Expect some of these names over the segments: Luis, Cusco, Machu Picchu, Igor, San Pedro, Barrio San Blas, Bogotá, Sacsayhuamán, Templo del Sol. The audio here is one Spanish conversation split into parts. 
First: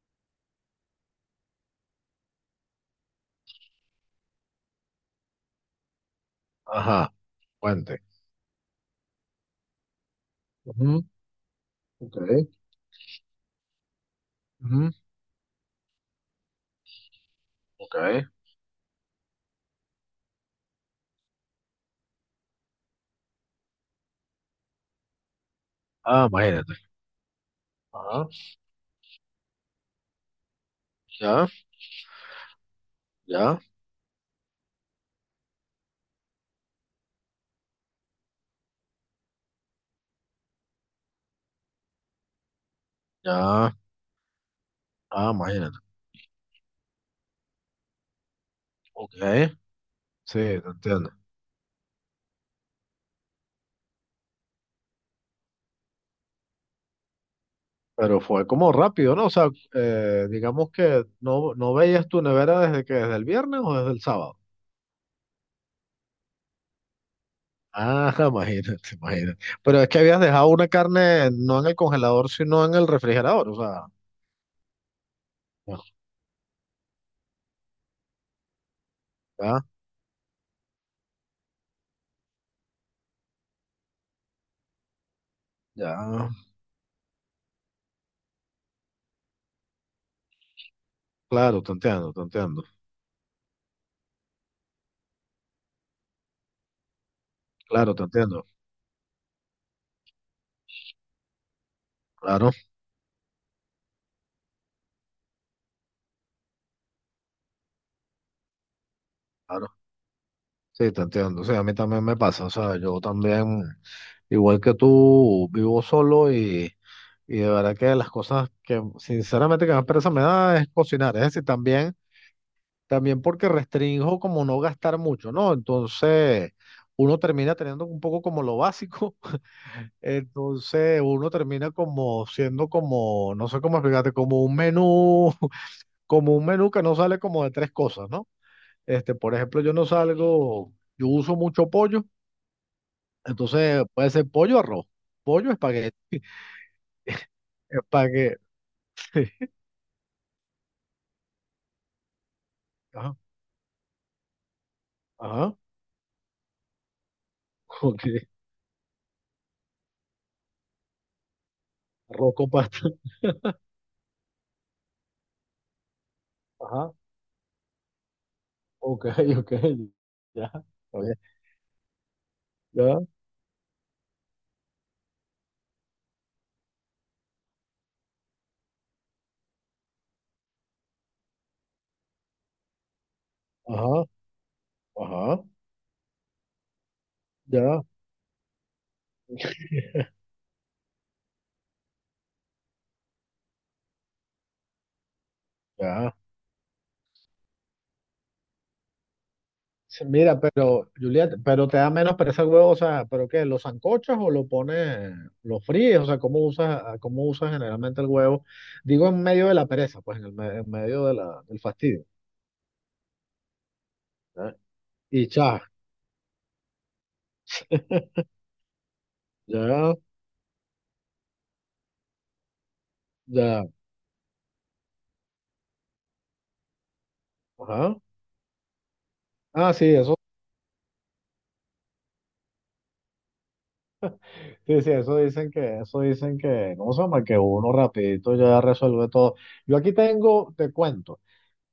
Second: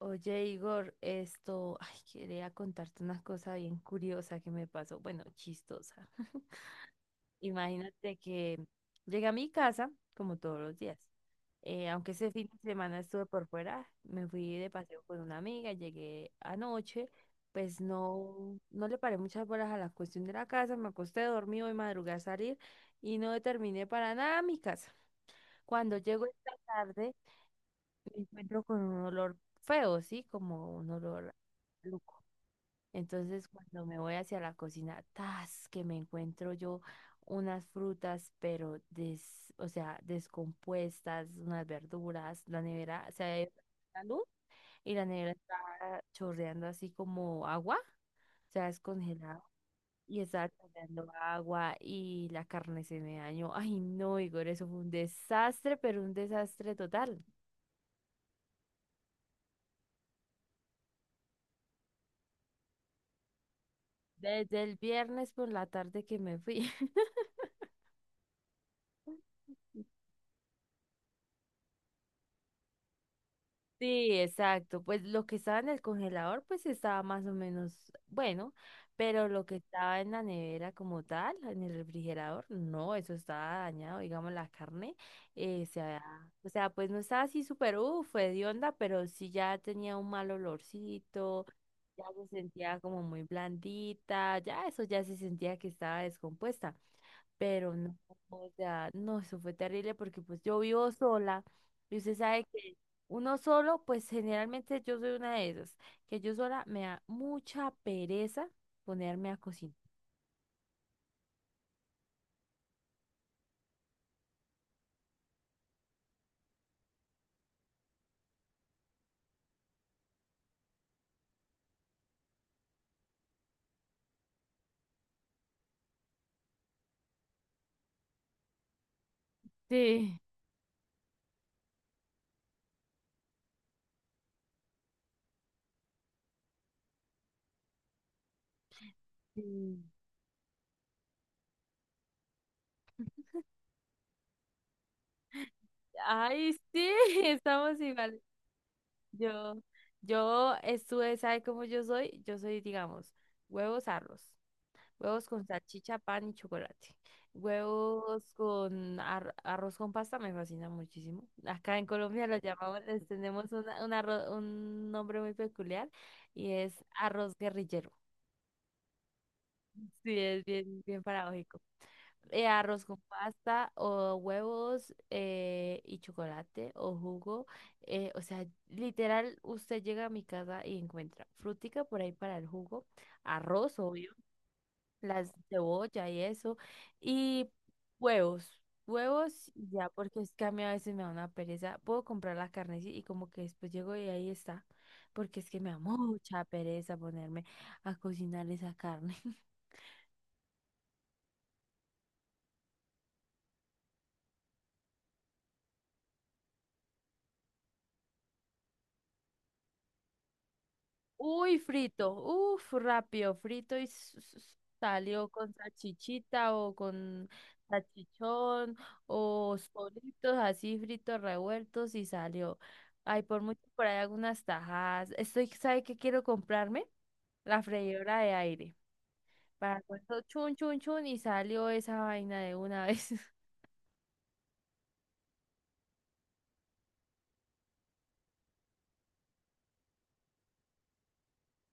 Oye, Igor, quería contarte una cosa bien curiosa que me pasó, bueno, chistosa. Ajá, puente. Imagínate que llegué a mi casa, como todos los días. Ujú, Aunque ok, ese fin de semana estuve por fuera, me fui de ujú, paseo con una amiga, llegué anoche, pues ok. no le paré muchas horas a la cuestión de la casa, me acosté, dormí, hoy madrugué a salir y no terminé para nada mi casa. Cuando llego Ah, esta imagínate. tarde, me Ajá, encuentro con un olor feo, ¿sí? Como un olor ya, maluco. Entonces, ya, cuando me voy hacia la cocina, tas, que me encuentro yo unas frutas, pero o sea, descompuestas, unas verduras, la nevera se ha ido ya. la luz y la Ah, nevera imagínate. está chorreando así como agua, o sea, Ok, descongelado. Y sí, estaba te chorreando entiendo. agua y la carne se me dañó. Ay, no, Igor, eso fue un desastre, pero un desastre total. Pero fue como rápido, ¿no? O sea, digamos que no veías tu nevera desde el viernes o desde el sábado. Desde el viernes por la tarde que me fui. Ah, imagínate, imagínate. Pero es que habías dejado una carne no en el congelador, sino en el refrigerador. O sea, Sí, exacto. Pues lo que estaba en el bueno, congelador, pues estaba más o menos bueno, pero lo que ya, estaba en la nevera como tal, en el refrigerador, no, eso estaba dañado, digamos, la carne, eh, se había- ya. o sea, pues no estaba así súper, uff, hedionda, pero sí ya tenía un mal olorcito, Claro, te ya entiendo, te se entiendo. sentía como muy blandita, ya eso ya se sentía que estaba descompuesta. Pero Claro, no, te entiendo. o sea, no, eso fue terrible porque pues yo vivo sola y usted sabe Claro, que uno solo, pues generalmente yo soy una de esas, que yo sola me da mucha pereza ponerme a claro. cocinar. Sí, te entiendo. Sí, a mí también me pasa. O sea, yo también, igual que tú, vivo solo y de verdad que las cosas que sinceramente que más pereza me da es cocinar. Es decir, también porque restringo como no gastar mucho, ¿no? Entonces, uno termina teniendo un poco como lo básico. Sí. Entonces, uno termina como siendo como, no sé cómo explicarte, como un menú que no sale como de tres cosas, ¿no? Por Sí. ejemplo, yo no salgo, yo uso mucho pollo. Entonces puede ser pollo o arroz. Pollo, espagueti, Ay, sí, estamos igual. espagueti. Yo, yo estuve, ¿sabe cómo yo soy? Yo soy, digamos, Ajá, huevos, arroz. Huevos con ajá, salchicha, pan y chocolate. ok. Huevos con arroz con pasta me fascina muchísimo. Acá en Colombia Arroz lo con llamamos, pasta. les tenemos un nombre muy peculiar y es Ajá, arroz guerrillero. ok, ok. Sí, es Ya, bien, está bien bien, paradójico. Arroz ya, con pasta o huevos y chocolate o jugo. O sea, literal, usted llega a mi casa y encuentra frutica por ahí para el jugo, arroz, ajá, obvio las ajá, cebolla y eso, y ya, huevos, y ya, porque es que a mí a veces me da una pereza, puedo comprar la carne sí, y como que después llego y ahí está, porque es que me da ya. mucha pereza ponerme a cocinar esa carne. Sí, mira, pero, Juliet, pero te da menos pereza el huevo, o sea, ¿pero qué? Lo sancochas o lo pones, lo fríes? O sea, ¿cómo usas, cómo usas generalmente el huevo? Digo, en medio de la pereza, pues, en el en medio de la, Uy, del fastidio. frito, uf, rápido, frito y ¿Ya? Y salió con ya, salchichita o con salchichón o ya, solitos así fritos revueltos y salió. Ay, por mucho ya, por ahí algunas tajadas. Estoy, ¿sabe qué quiero comprarme? La ajá. freidora de aire. Ah, Para sí, eso, cuando chun, chun, chun y salió esa vaina de una vez. sí, sí, eso dicen que, ¿cómo se llama? Que uno rapidito ya resuelve todo. Yo aquí tengo, te cuento,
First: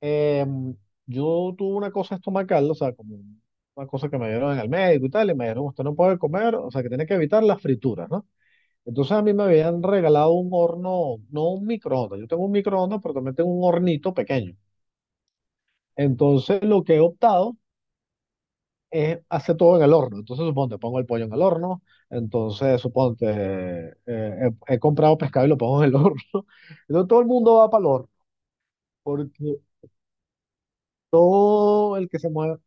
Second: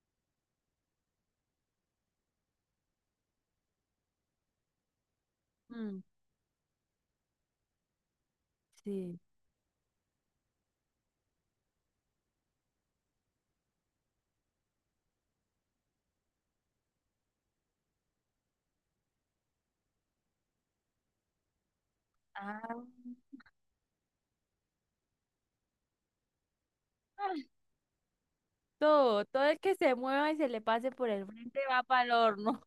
em, yo tuve una cosa estomacal, o sea, como una cosa que me dieron en el médico y tal, y me dijeron, usted no Mm, puede comer, o sea, que tiene que evitar las frituras, ¿no? Entonces sí. a mí me habían regalado un horno, no un microondas, yo tengo un microondas, pero también tengo un hornito pequeño. Entonces lo que he optado hace todo en el horno. Entonces, suponte, pongo el pollo en el horno. Ah, Entonces, suponte, he comprado pescado y lo pongo en el horno. Entonces, todo el ah, mundo va para el horno. Todo Porque, el que se mueva y se le pase por el frente va o para el el que se mueve. horno.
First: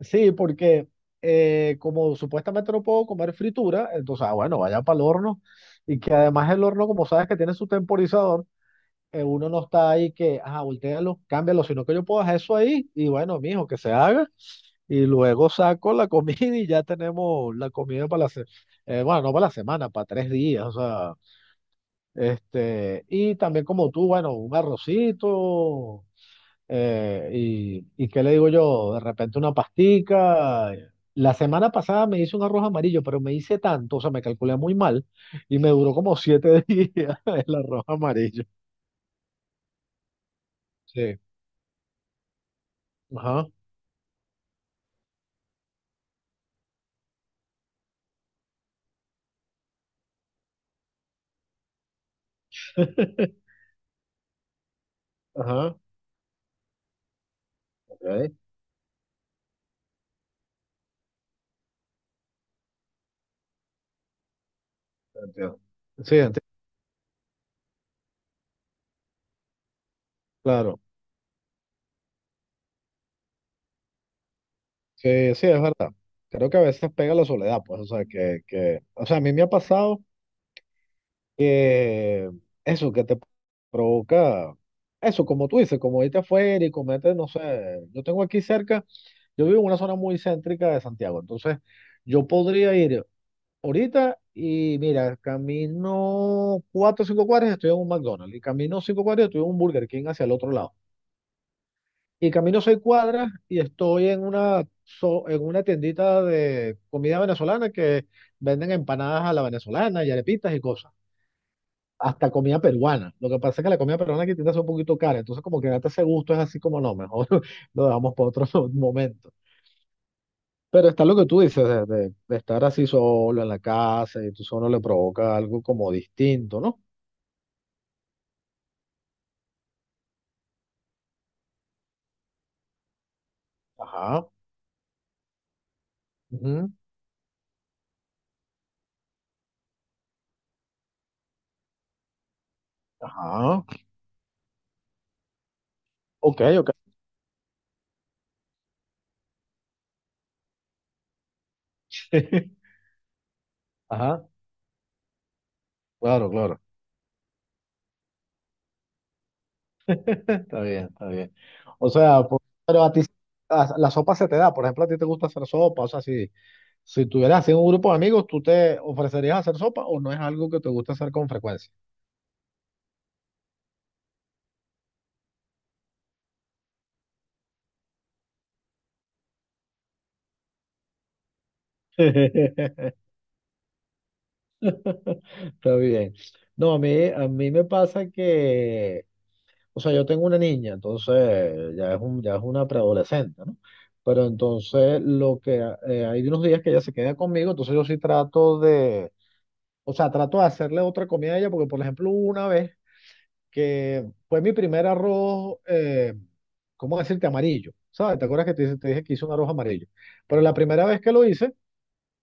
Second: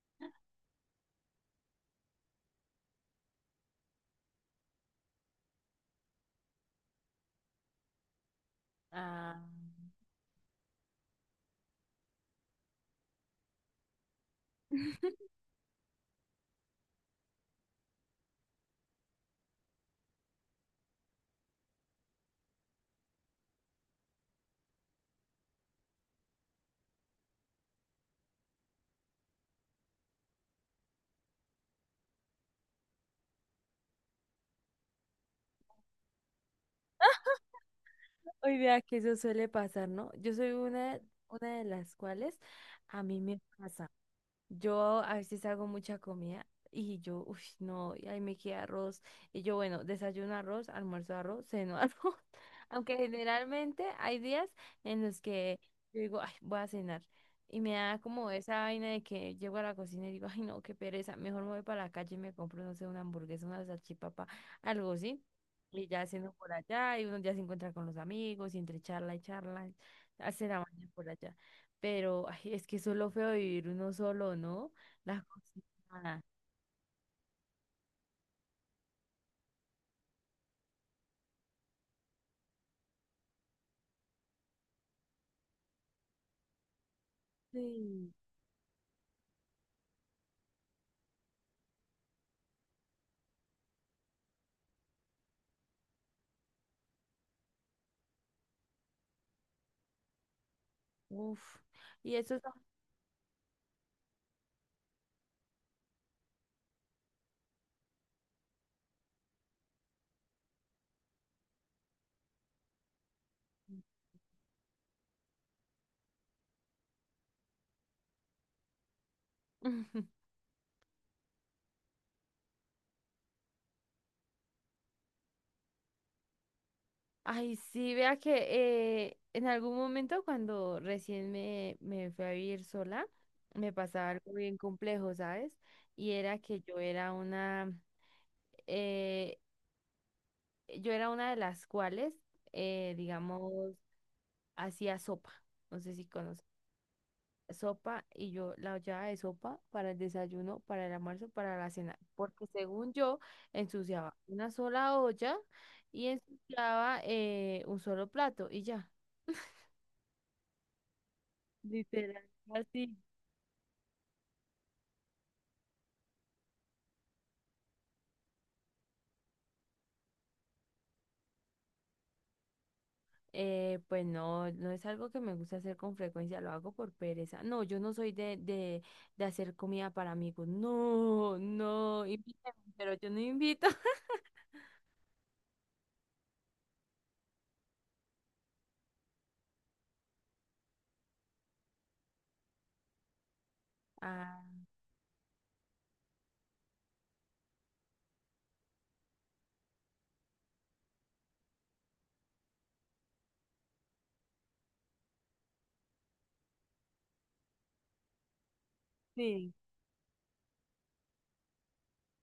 Sí, porque como supuestamente no puedo comer fritura, entonces, ah, bueno, vaya para el horno. Y que además el horno, como sabes que tiene su temporizador, Ah. uno no está ahí que, ah, voltéalo, cámbialo, sino que yo puedo hacer eso ahí y bueno, mijo, que se haga. Y luego saco la comida y ya tenemos la comida para la semana, bueno, no para la semana, para 3 días, o sea, y también como tú, bueno, un arrocito, qué le digo yo, de repente una pastica. La semana pasada me hice un arroz amarillo, pero me hice tanto, o sea, me calculé muy mal y me duró como 7 días el arroz amarillo. Hoy vea que eso suele pasar, ¿no? Yo soy Sí, una de las cuales a mí me ajá, pasa. Yo a veces hago mucha comida y yo, uff, no, y ahí me queda arroz. Y yo, bueno, desayuno arroz, almuerzo arroz, ceno arroz. Aunque generalmente hay días en los que ajá, yo digo, ay, voy a cenar. Y me da como ok, esa vaina de que llego a la cocina y digo, ay, no, qué pereza. Mejor me voy para la calle y me compro, no sé, una hamburguesa, una salchipapa, algo así. entiendo. Y ya Sí, ceno entiendo, por allá y uno ya se encuentra con los amigos y entre charla y charla, hace la claro. mañana por allá. Pero ay, es que eso es lo feo de vivir uno solo, ¿no? Las Sí, sí, cosas. es verdad. Creo que a veces pega la soledad, pues, o sea, o sea, a mí me ha pasado eso que te provoca, eso, como tú dices, como irte afuera y comete, no sé, yo Sí. tengo aquí cerca, yo vivo en una zona muy céntrica de Santiago, entonces yo podría ir ahorita y mira, camino 4 o 5 cuadras y estoy en un McDonald's y camino 5 cuadras y estoy en un Burger King hacia el otro lado. Uf. Y Y eso es... camino 6 cuadras y estoy en una, en una tiendita de comida venezolana que venden empanadas a la venezolana y arepitas y cosas. Hasta comida peruana. Lo que pasa es que la comida peruana aquí tiende a ser un poquito cara. Entonces, como que date ese gusto es así como no, mejor lo dejamos para otro momento. Pero está lo que tú dices, de estar así solo en la casa y tú solo le provoca algo como distinto, ¿no? Ay, sí, vea que en algún momento cuando me fui a vivir sola, me pasaba Ajá. algo bien complejo, ¿sabes? Y era que Ujú, eh, yo era una de las cuales, ajá. digamos, hacía sopa. No sé si Ok, conoces. ok. Sopa y yo la olla de sopa para el desayuno, para el almuerzo, para la cena, porque según yo ensuciaba Ajá. una sola olla y Claro, claro. ensuciaba un solo plato y ya, Está bien, está bien. O literal, sea, pero a así. ti la sopa se te da. Por ejemplo, a ti te gusta hacer sopa. O sea, si tuvieras así un grupo de amigos, ¿tú te ofrecerías a hacer sopa o no es algo que te gusta hacer con frecuencia? Pues no, no es algo que me gusta hacer con frecuencia, lo hago por pereza. No, yo no soy de hacer comida para amigos. No, no, invítame, pero yo no invito. Está bien. No, a mí me pasa que, o sea, yo tengo una niña, entonces ya es un, ya es una preadolescente, ¿no? Pero Ah, entonces lo que hay unos días que ella se queda conmigo, entonces yo sí trato de, o sea, trato de hacerle otra comida a ella, porque por ejemplo, hubo una vez que fue mi primer arroz, ¿cómo decirte? Amarillo, ¿sabes? ¿Te acuerdas que te dije que hice un arroz sí. amarillo? Pero la primera vez que lo hice,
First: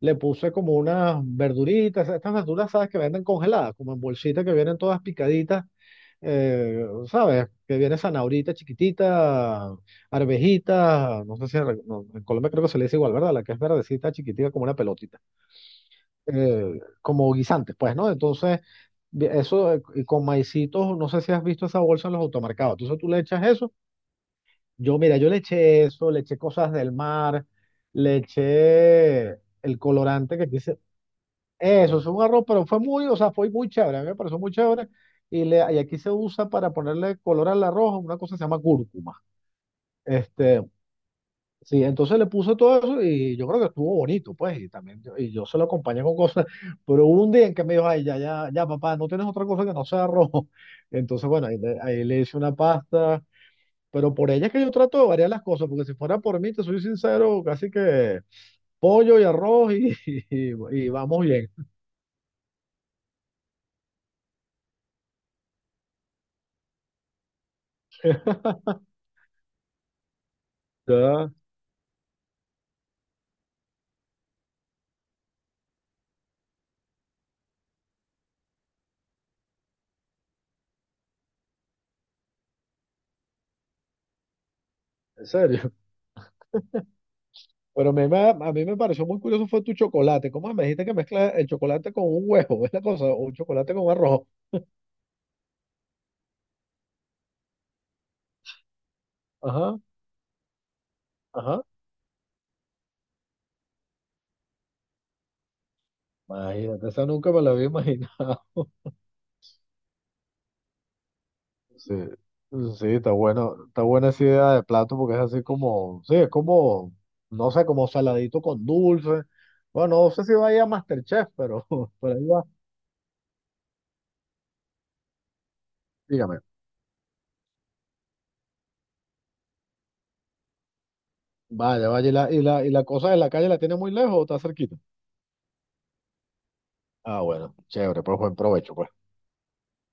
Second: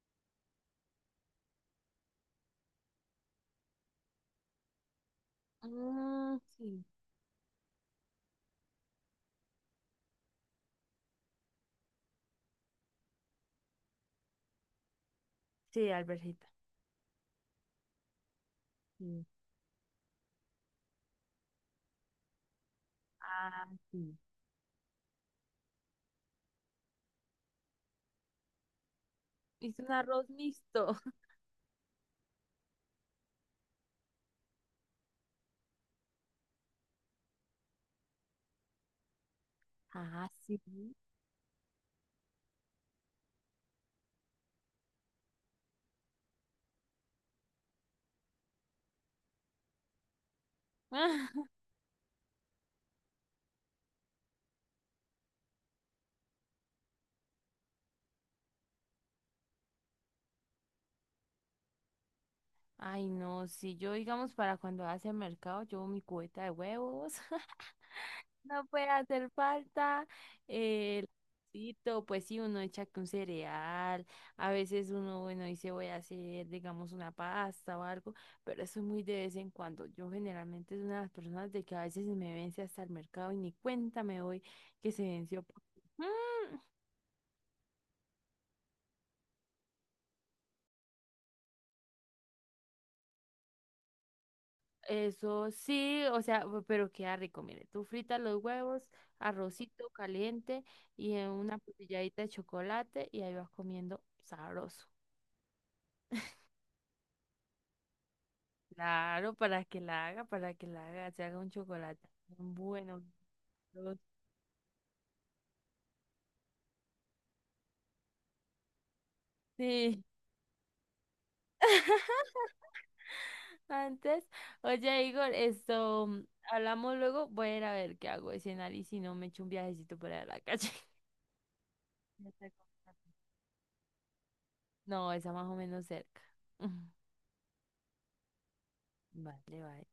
le puse como unas verduritas, estas verduras, ¿sabes? Que venden congeladas, como en bolsitas que vienen todas picaditas, Mm, sí. ¿Sabes? Que viene zanahorita chiquitita, arvejita, no sé si en, no, en Colombia creo que se le dice igual, ¿verdad? La que es verdecita, chiquitita, como una pelotita Sí, alberjita. Como guisantes, pues, ¿no? Entonces, Sí. Eso y con maicitos, no sé si has visto esa bolsa en los automercados. Entonces tú le echas Ah, eso. sí. Yo, mira, yo le eché eso, le eché cosas del mar, le eché el Hice un arroz colorante que quise. mixto. Eso es un arroz, pero fue muy, o sea, fue muy chévere, a mí me pareció muy chévere. Y aquí se usa para ponerle color al arroz una cosa que se llama cúrcuma. Ah, sí. Este, Sí, entonces le puso todo eso y yo creo que estuvo bonito, pues, y también yo, y yo se lo acompañé con cosas, pero hubo un día en que me dijo, ay, ya, ya, ya, papá, no tienes otra cosa que no sea arroz. Entonces, bueno, Ah, ahí le hice una pasta, pero por ella es que yo trato de variar las cosas, porque si fuera por mí, te soy sincero, casi que pollo y arroz y, y vamos bien. ay, no, si yo, digamos, para cuando hace el mercado, llevo mi cubeta de huevos. No puede hacer falta. El Ya, arrocito, pues sí, uno echa que un cereal. A veces uno, bueno, dice voy a hacer, digamos, una pasta o algo, pero eso es muy de vez en cuando. Yo generalmente es una de las personas de que a veces se me vence hasta el mercado y ni cuenta me doy que se en venció. serio. Mm, Pero a mí me pareció muy curioso fue tu chocolate. ¿Cómo me dijiste que mezclas el chocolate con un huevo? Es la cosa, o un chocolate con arroz. eso sí, o sea, pero queda rico, mire, tú fritas los huevos, Ajá, arrocito caliente y en una ajá. puntilladita de chocolate y ahí vas comiendo sabroso. Imagínate, esa nunca me la había imaginado. Claro, para que la haga, para que la haga, se haga un Sí, chocolate. sí, Bueno, está bueno, está sabroso. buena esa idea de plato porque es así como, sí, es como, no sé, como saladito con dulce. Sí. Bueno, no sé si vaya a MasterChef, pero por ahí va. Antes, oye, Igor, Dígame, hablamos luego, voy a ir a ver qué hago de cenar y si no me echo un viajecito por ahí a la calle. vaya, vaya, ¿y Ya la, está como y la cosa tarde. de la calle la tiene muy lejos o está cerquita? No, está más o menos cerca. Ah, bueno, chévere, pues buen provecho, pues. Vale, vale.